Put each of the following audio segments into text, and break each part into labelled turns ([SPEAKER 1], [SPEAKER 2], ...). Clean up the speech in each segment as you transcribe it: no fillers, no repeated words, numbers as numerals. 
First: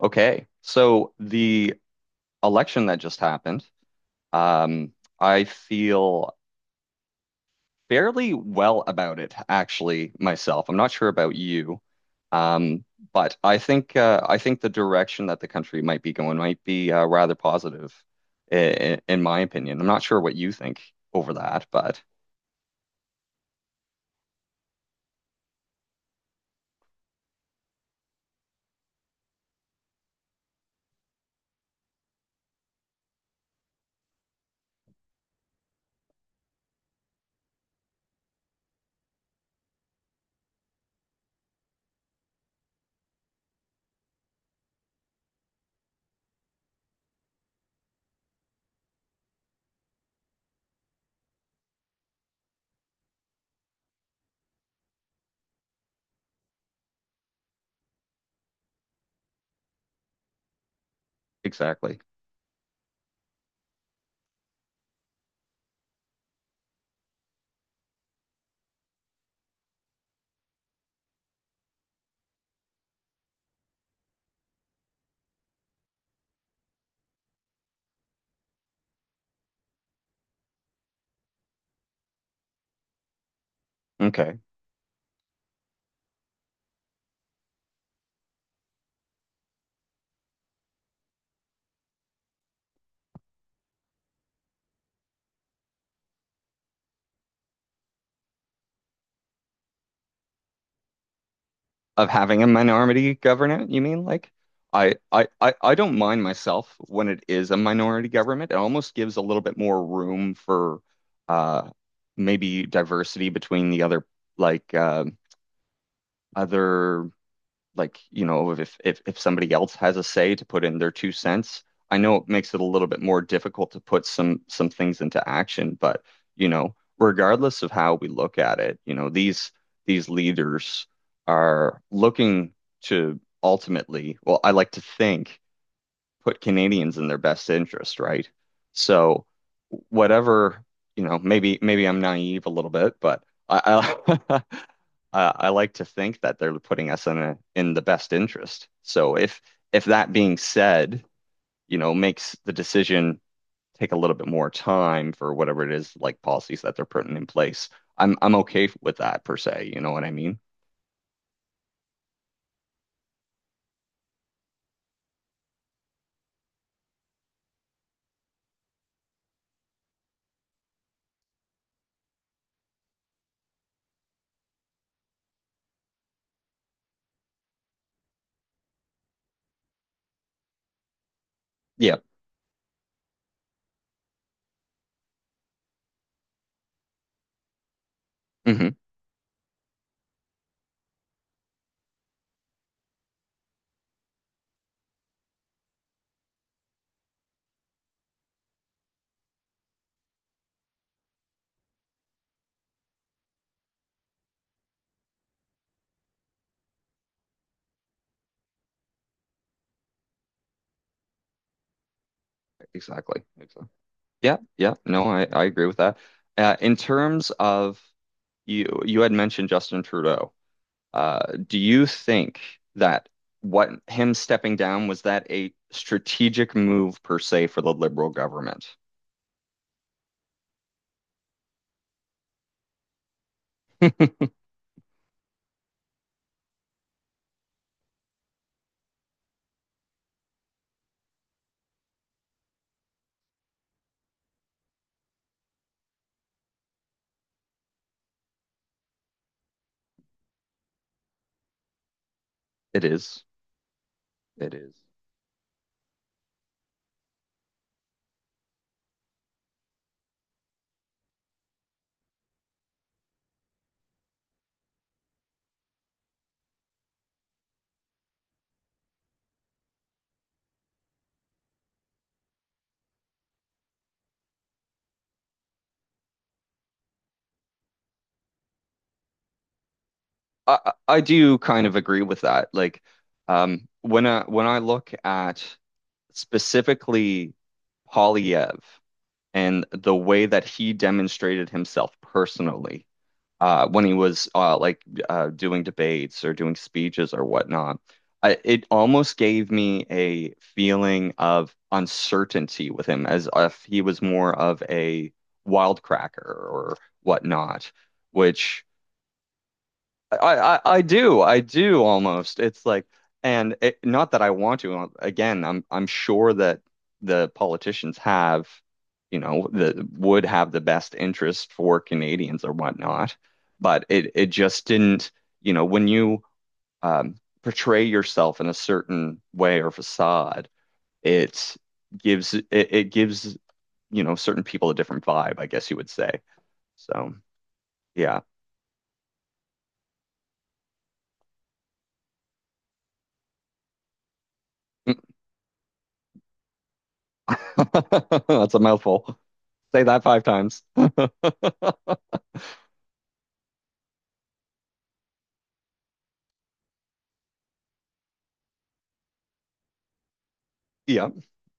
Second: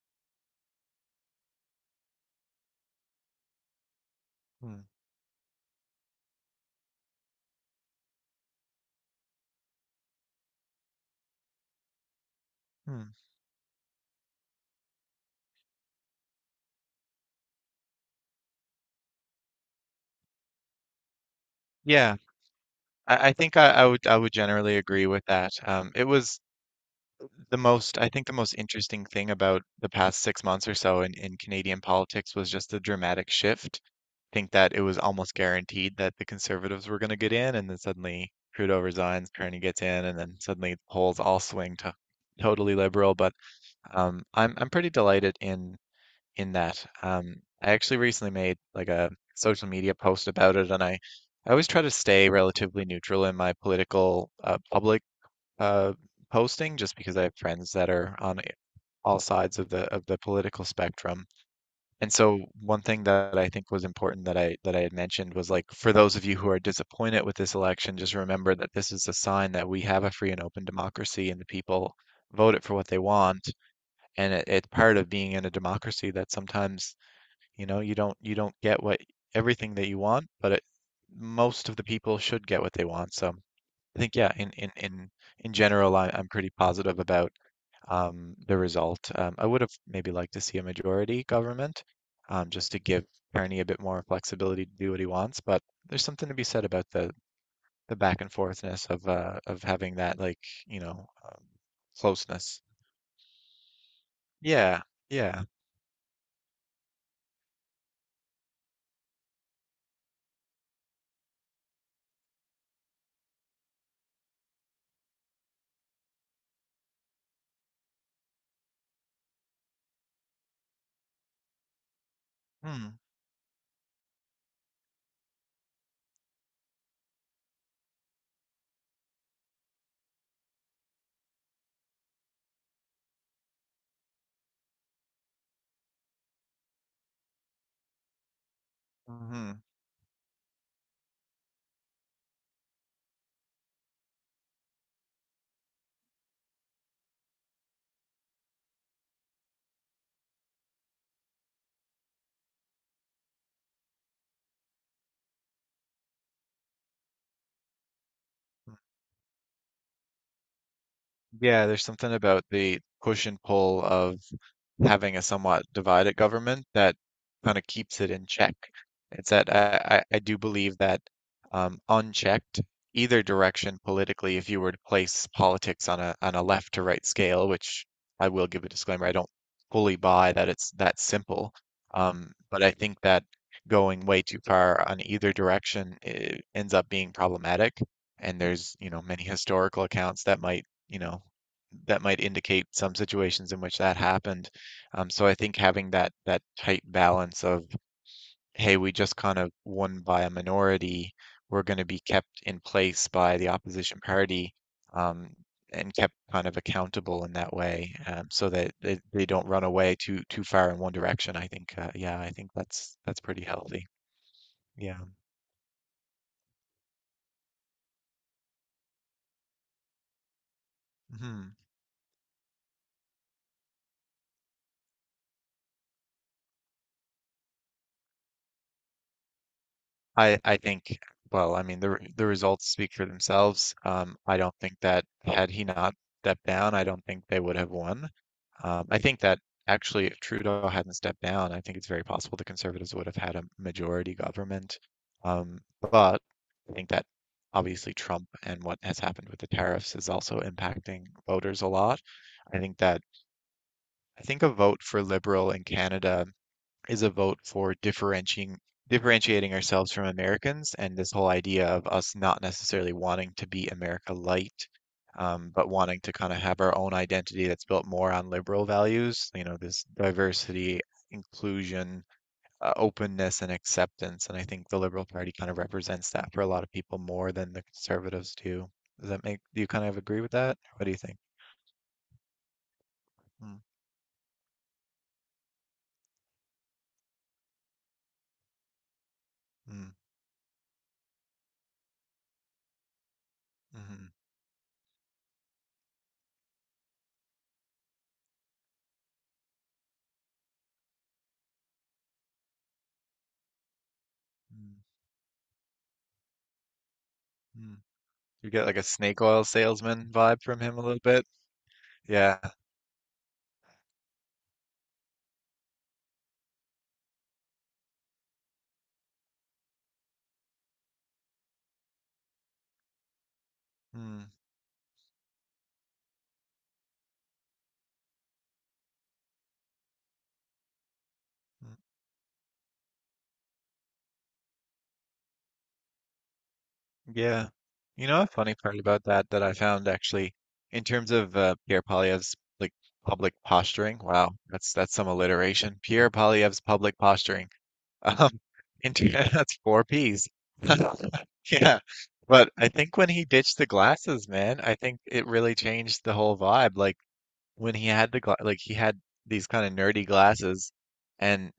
[SPEAKER 1] Okay. So the election that just happened,
[SPEAKER 2] Hmm.
[SPEAKER 1] um, I feel fairly well about it, actually, myself. I'm not sure about you, um,
[SPEAKER 2] Hmm.
[SPEAKER 1] but I think the direction that the country might be going might be rather positive, in my opinion. I'm not sure what you think over that, but
[SPEAKER 2] Yeah, I think I would generally agree with that. It was the most I think the most interesting thing about the past 6 months or so in Canadian politics was just the dramatic shift. I think that it was almost guaranteed that the Conservatives were going to get in, and then suddenly Trudeau resigns, Carney gets in, and then suddenly the polls all swing to totally liberal. But I'm pretty delighted in that. I actually recently made like a social media post about it, and I always try to stay relatively neutral in my political public uh, posting, just because I have friends that are on all sides of the political spectrum.
[SPEAKER 1] exactly.
[SPEAKER 2] And so one thing that I think was important that I had mentioned was like for those of you who are disappointed with this election, just remember that this is a sign that we have a free and open democracy, and the people vote it for what they want, and it's part of being in a democracy that sometimes you don't get what everything that you want, but it, most of the people should get what they want. So I think, yeah,
[SPEAKER 1] Okay.
[SPEAKER 2] in general, I'm pretty positive about the result. I would have maybe liked to see a majority government, just to give Kearney a bit more flexibility to do what he wants. But there's something to be said about the back and forthness of having that like you know um,
[SPEAKER 1] Of having a
[SPEAKER 2] closeness.
[SPEAKER 1] minority government, you mean? Like,
[SPEAKER 2] Yeah,
[SPEAKER 1] I, I,
[SPEAKER 2] yeah.
[SPEAKER 1] I, I don't mind myself when it is a minority government. It almost gives a little bit more room for uh, maybe diversity between the other, like, other, like, you know, if somebody else has a say to put in their two cents. I know it makes it a little
[SPEAKER 2] Mm.
[SPEAKER 1] bit more difficult to put some things into action, but you know, regardless of how we look at it, you know, these leaders are looking to ultimately, well, I like to think put Canadians in their best interest, right?
[SPEAKER 2] Hmm.
[SPEAKER 1] So
[SPEAKER 2] Mm-hmm.
[SPEAKER 1] whatever, you know, maybe I'm naive a little bit, but I I, I like to think that they're putting us in a, in the best interest. So if that being said, you know, makes the decision take a little bit more time for whatever it is, like policies that they're putting in place, I'm okay with that per se. You know what I mean?
[SPEAKER 2] Yeah, there's something about the push and pull of having a somewhat divided government that kind of keeps it in check. It's that I do believe that unchecked, either direction politically, if you were to place politics on a left to right scale, which I will give a disclaimer, I don't fully buy that it's that simple.
[SPEAKER 1] Yeah.
[SPEAKER 2] But I think that going way too far on either direction, ends up being problematic. And
[SPEAKER 1] Hmm.
[SPEAKER 2] there's, many historical accounts that might indicate some situations in which that happened. So I think having that tight balance of, hey, we just kind of won by a minority, we're going to be kept in place by the opposition party, um, and kept kind of accountable in that way, so that they don't run away too far in one direction. I think, yeah, I think that's
[SPEAKER 1] Exactly.
[SPEAKER 2] pretty
[SPEAKER 1] Exactly.
[SPEAKER 2] healthy.
[SPEAKER 1] Yeah. Yeah.
[SPEAKER 2] Yeah.
[SPEAKER 1] No, I agree with that. In terms of, you had mentioned Justin Trudeau.
[SPEAKER 2] Mhm.
[SPEAKER 1] Do you think that what, him stepping down, was that a strategic move per se for the Liberal government?
[SPEAKER 2] I think, well, I mean the results speak for themselves. I don't think that had he not stepped down, I don't think they would have won. I think that actually, if Trudeau hadn't stepped down, I think it's very possible the Conservatives would have had a majority government. But I think that obviously Trump and what has happened with the tariffs is also impacting voters a lot. I think
[SPEAKER 1] It
[SPEAKER 2] that
[SPEAKER 1] is.
[SPEAKER 2] I think a
[SPEAKER 1] It
[SPEAKER 2] vote
[SPEAKER 1] is.
[SPEAKER 2] for Liberal in Canada is a vote for differentiating ourselves from Americans and this whole idea of us not necessarily wanting to be America light, but wanting to kind of have our own identity that's built more on liberal values, this diversity, inclusion, openness, and acceptance. And I think the Liberal Party kind of represents that for a lot of people more than the conservatives do. Do you kind of agree with that?
[SPEAKER 1] I
[SPEAKER 2] What do you
[SPEAKER 1] I
[SPEAKER 2] think?
[SPEAKER 1] do kind of agree with that. Like,
[SPEAKER 2] Mm.
[SPEAKER 1] when I look at specifically Polyev and
[SPEAKER 2] Mm.
[SPEAKER 1] the way that he demonstrated himself personally, when he
[SPEAKER 2] Mm.
[SPEAKER 1] was like, doing debates or doing speeches or whatnot. It almost gave me a feeling of uncertainty with him, as if he was more of
[SPEAKER 2] Mm.
[SPEAKER 1] a wildcracker or whatnot,
[SPEAKER 2] Mm. You
[SPEAKER 1] which
[SPEAKER 2] get like a snake oil salesman
[SPEAKER 1] I,
[SPEAKER 2] vibe from
[SPEAKER 1] I
[SPEAKER 2] him a
[SPEAKER 1] I
[SPEAKER 2] little
[SPEAKER 1] do
[SPEAKER 2] bit.
[SPEAKER 1] I do almost.
[SPEAKER 2] Yeah.
[SPEAKER 1] It's like, and it, not that I want to. Again, I'm sure that the politicians have, you know, the would have the best interest for Canadians or whatnot, but it
[SPEAKER 2] Mm.
[SPEAKER 1] it just didn't. You know, when you um, portray yourself in a certain way or facade, it
[SPEAKER 2] Mm.
[SPEAKER 1] it gives you know certain people a different vibe, I guess you would say. So
[SPEAKER 2] Yeah. You
[SPEAKER 1] yeah.
[SPEAKER 2] know, a funny part about that I found actually, in terms of Pierre Polyev's like public posturing. Wow, that's some alliteration. Pierre Polyev's public posturing. Um,
[SPEAKER 1] That's a mouthful.
[SPEAKER 2] that's
[SPEAKER 1] Say
[SPEAKER 2] four
[SPEAKER 1] that five
[SPEAKER 2] P's.
[SPEAKER 1] times.
[SPEAKER 2] Yeah. But I think when he ditched the glasses, man, I think it really changed the whole vibe. Like when he had these kind of nerdy glasses,
[SPEAKER 1] Yeah,
[SPEAKER 2] and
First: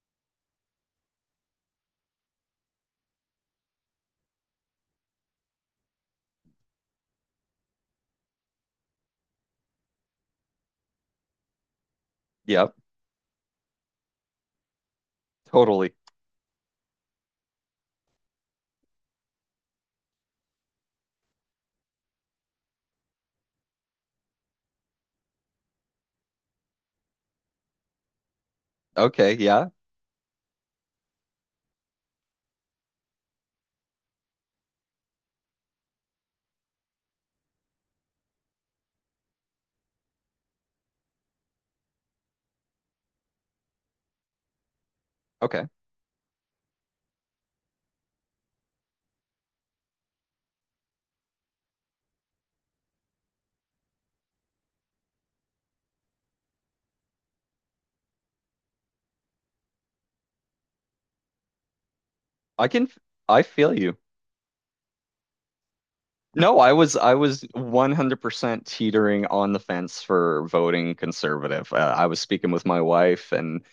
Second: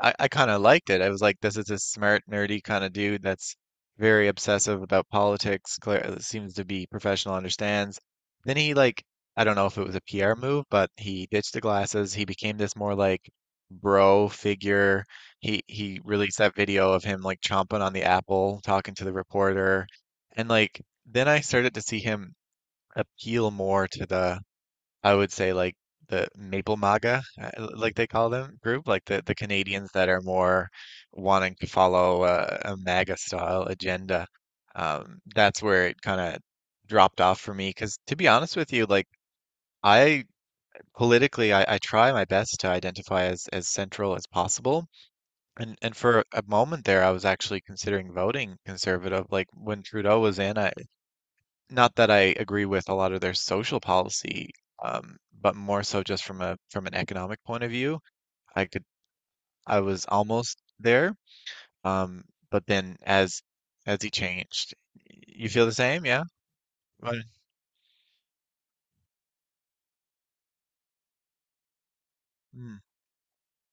[SPEAKER 2] I kind of liked it. I was like, this is a smart, nerdy kind of dude that's very obsessive about politics, clear, seems to be professional, understands. Then he like, I don't know if it was a PR move, but he ditched the glasses. He became
[SPEAKER 1] yeah,
[SPEAKER 2] this more like bro figure. He
[SPEAKER 1] totally.
[SPEAKER 2] he released that video of him like chomping on the apple, talking to the reporter. And like then I started to see him appeal more to the I would say like the Maple MAGA, like they call them, group, like the,
[SPEAKER 1] Okay,
[SPEAKER 2] the
[SPEAKER 1] yeah,
[SPEAKER 2] Canadians that are more wanting to follow a MAGA style agenda. That's where it kind of dropped off for me. Because to be honest with you, like, I politically, I try my best to identify as central as possible.
[SPEAKER 1] okay.
[SPEAKER 2] And for a moment there, I was actually considering voting conservative. Like when Trudeau was in, I, not that I agree with a lot of their social policy, but more so just from an economic point of view. I could I was almost there, um, but
[SPEAKER 1] I can,
[SPEAKER 2] then
[SPEAKER 1] I
[SPEAKER 2] as
[SPEAKER 1] feel you.
[SPEAKER 2] as he changed, you feel the same, yeah?
[SPEAKER 1] No, I was, I
[SPEAKER 2] Right.
[SPEAKER 1] was 100% teetering on the fence for voting conservative. I was speaking with
[SPEAKER 2] Mm.
[SPEAKER 1] my wife, and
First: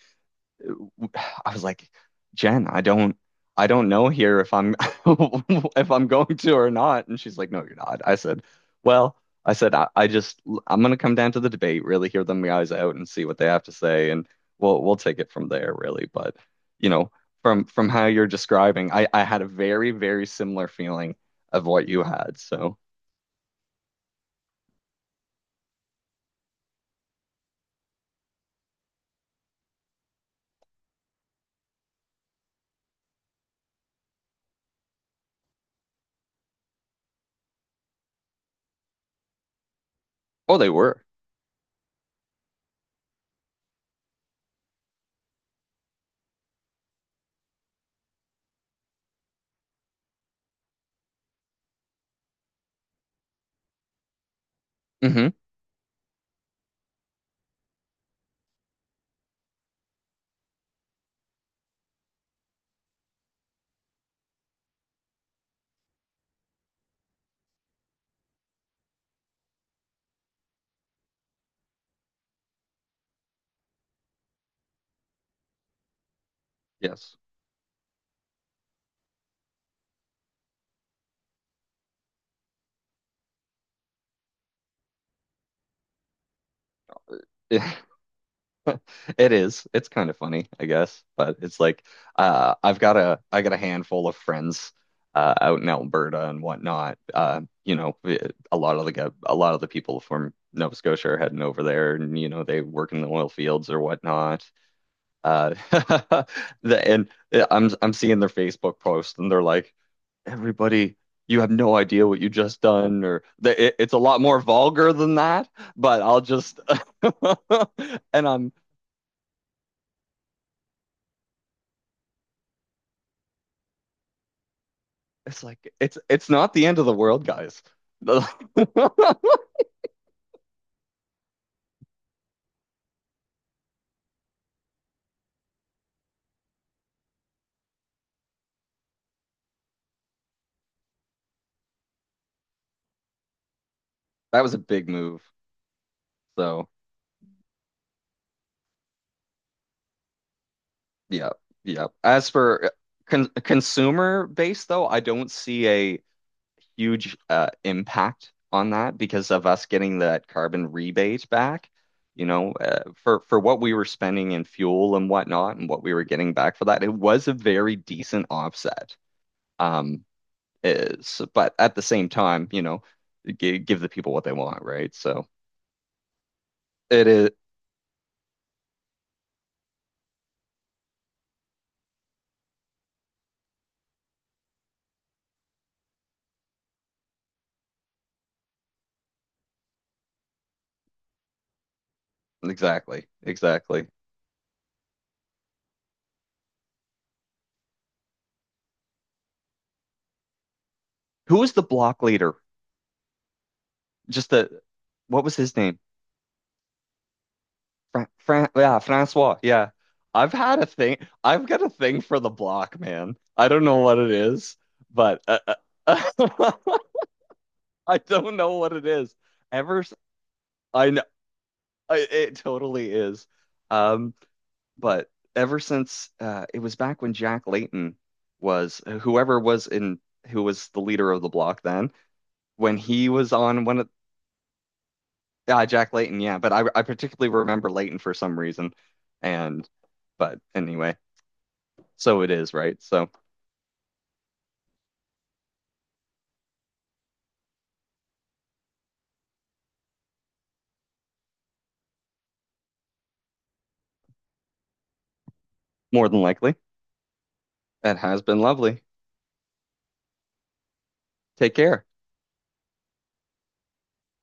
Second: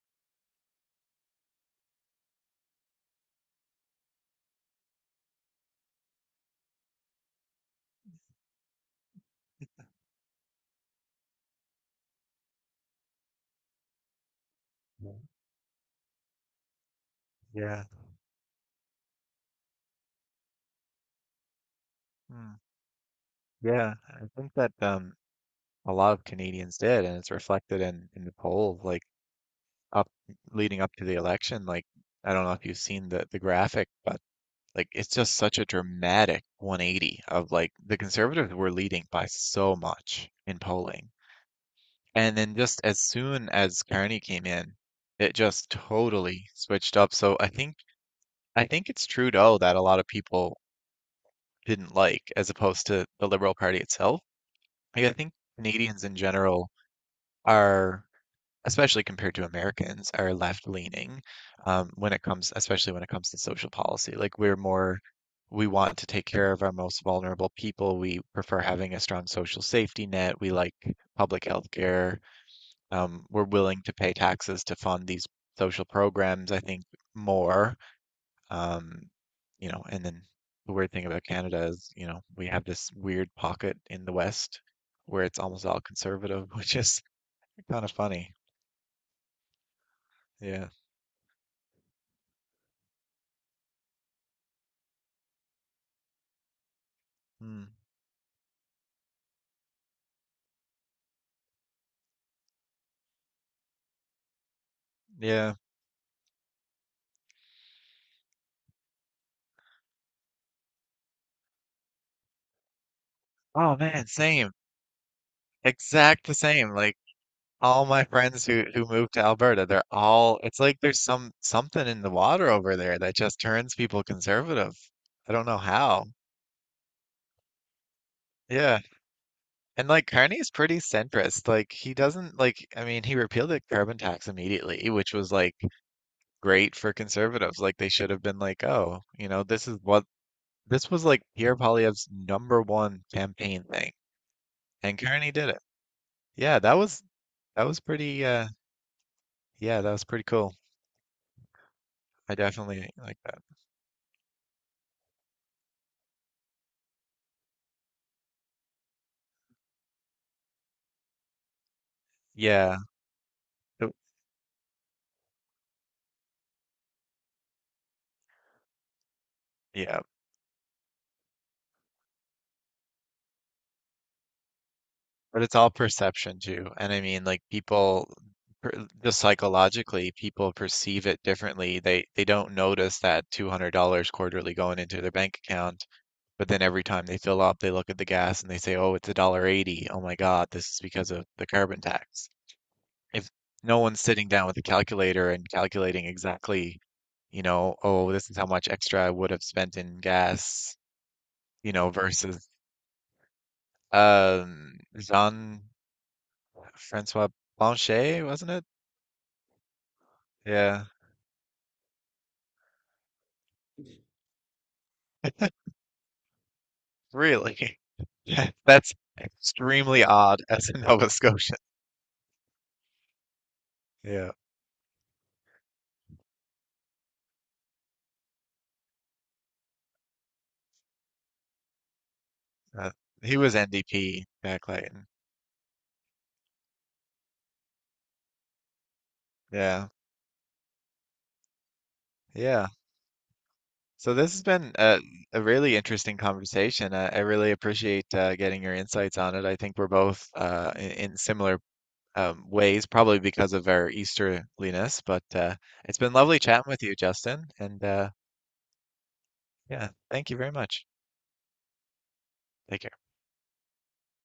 [SPEAKER 1] I was like, Jen, I don't know here if I'm if I'm going to or not. And she's like, no, you're not. I said, well, I said, I just I'm gonna come down to the debate, really hear them guys out and see what they have to say, and we'll take it from there, really. But you know, from
[SPEAKER 2] Yeah.
[SPEAKER 1] from how you're describing, I had a very, very similar feeling of what you had.
[SPEAKER 2] Mm.
[SPEAKER 1] So.
[SPEAKER 2] Yeah. I think that a lot of Canadians did, and it's reflected in the poll, like up leading up to the election. Like I don't know if you've seen the graphic, but, like, it's just such a dramatic 180 of like the conservatives were leading by so much
[SPEAKER 1] Oh,
[SPEAKER 2] in
[SPEAKER 1] they were.
[SPEAKER 2] polling. And then just as soon as Carney came in, it just totally switched up. So I think it's Trudeau that a lot of people didn't like as opposed to the Liberal Party itself. Like I
[SPEAKER 1] Hmm.
[SPEAKER 2] think Canadians in general are especially compared to Americans, are left leaning, when it comes, especially when it comes to social policy. Like we're more, we want to take care of our most vulnerable people. We prefer having a strong social safety net. We like public health care. We're willing to pay taxes to fund these social programs, I think,
[SPEAKER 1] Yes.
[SPEAKER 2] more. Um, and then the weird thing about Canada is, we have this weird pocket in the West where it's almost all conservative, which is kind of funny.
[SPEAKER 1] It is. It's kind of funny, I
[SPEAKER 2] Yeah.
[SPEAKER 1] guess, but it's like, I got a handful of friends out in Alberta and whatnot.
[SPEAKER 2] Hmm.
[SPEAKER 1] You know, a lot of the people from Nova Scotia are heading over there, and you know they work in the oil fields or whatnot.
[SPEAKER 2] Yeah.
[SPEAKER 1] Uh, the, and I'm seeing their Facebook post, and they're like, "Everybody, you have no idea what you just done," or the,
[SPEAKER 2] Oh
[SPEAKER 1] it, it's a
[SPEAKER 2] man,
[SPEAKER 1] lot more
[SPEAKER 2] same.
[SPEAKER 1] vulgar than that. But I'll
[SPEAKER 2] Exact the
[SPEAKER 1] just
[SPEAKER 2] same. Like all my
[SPEAKER 1] and
[SPEAKER 2] friends
[SPEAKER 1] I'm
[SPEAKER 2] who moved to Alberta, they're all, it's like there's something in the water over there that just turns people conservative. I
[SPEAKER 1] It's
[SPEAKER 2] don't know
[SPEAKER 1] like, it's
[SPEAKER 2] how.
[SPEAKER 1] it's not the end of the world, guys.
[SPEAKER 2] Yeah. And like Carney's pretty centrist. Like he doesn't like I mean, he repealed the carbon tax immediately, which was like great for conservatives. Like they should have been like, "Oh, you know, this is what this was like Pierre Poilievre's number one campaign thing."
[SPEAKER 1] That was a big
[SPEAKER 2] And
[SPEAKER 1] move.
[SPEAKER 2] Carney did it. Yeah,
[SPEAKER 1] So
[SPEAKER 2] that was, pretty, yeah, that was pretty cool.
[SPEAKER 1] yeah, yeah. As
[SPEAKER 2] I
[SPEAKER 1] for
[SPEAKER 2] definitely like that.
[SPEAKER 1] consumer base, though, I don't see a huge impact on that because of us getting that carbon rebate back. You know,
[SPEAKER 2] Yeah.
[SPEAKER 1] for what we were
[SPEAKER 2] so-
[SPEAKER 1] spending in fuel and whatnot, and what we were getting back for that, it was a very decent offset.
[SPEAKER 2] Yeah.
[SPEAKER 1] Um, is But at the same time, you know, g give the people what they want, right? So
[SPEAKER 2] But it's all perception too. And I
[SPEAKER 1] it
[SPEAKER 2] mean,
[SPEAKER 1] is.
[SPEAKER 2] like people just psychologically, people perceive it differently. They don't notice that $200 quarterly going into their bank account, but then every time they fill up, they look at the gas and they say, "Oh, it's a dollar 80. Oh my God, this is because of the carbon tax."
[SPEAKER 1] Exactly.
[SPEAKER 2] If no
[SPEAKER 1] Exactly.
[SPEAKER 2] one's sitting down with a calculator and calculating exactly, oh, this is how much extra I would have spent in gas,
[SPEAKER 1] Who was the block leader?
[SPEAKER 2] versus...
[SPEAKER 1] Just the, what was his
[SPEAKER 2] Jean-François
[SPEAKER 1] name? Fra
[SPEAKER 2] Blanchet,
[SPEAKER 1] Fran
[SPEAKER 2] wasn't it?
[SPEAKER 1] Yeah, Francois. Yeah. I've had a
[SPEAKER 2] Yeah,
[SPEAKER 1] thing. I've got a thing for the block, man. I don't know what it is, but uh,
[SPEAKER 2] really.
[SPEAKER 1] I don't know what it
[SPEAKER 2] That's
[SPEAKER 1] is. Ever s-
[SPEAKER 2] extremely odd as a
[SPEAKER 1] I know,
[SPEAKER 2] Nova Scotian.
[SPEAKER 1] it totally is. Um,
[SPEAKER 2] Yeah.
[SPEAKER 1] but ever since it was back when Jack Layton was, whoever was in, who was the leader of the block then, when
[SPEAKER 2] Uh,
[SPEAKER 1] he was
[SPEAKER 2] he was
[SPEAKER 1] on one of.
[SPEAKER 2] NDP, Jack Layton.
[SPEAKER 1] Jack Layton, yeah, but I particularly remember Layton for some reason. And
[SPEAKER 2] Yeah.
[SPEAKER 1] but anyway, so it is,
[SPEAKER 2] Yeah.
[SPEAKER 1] right? So
[SPEAKER 2] So this has been a really interesting conversation. I really appreciate getting your insights on it. I think we're both in similar ways, probably because of our Easterliness, but it's
[SPEAKER 1] more
[SPEAKER 2] been
[SPEAKER 1] than
[SPEAKER 2] lovely
[SPEAKER 1] likely,
[SPEAKER 2] chatting with you, Justin. And
[SPEAKER 1] that has been lovely.
[SPEAKER 2] yeah, thank you very much.
[SPEAKER 1] Take care.
[SPEAKER 2] Take care.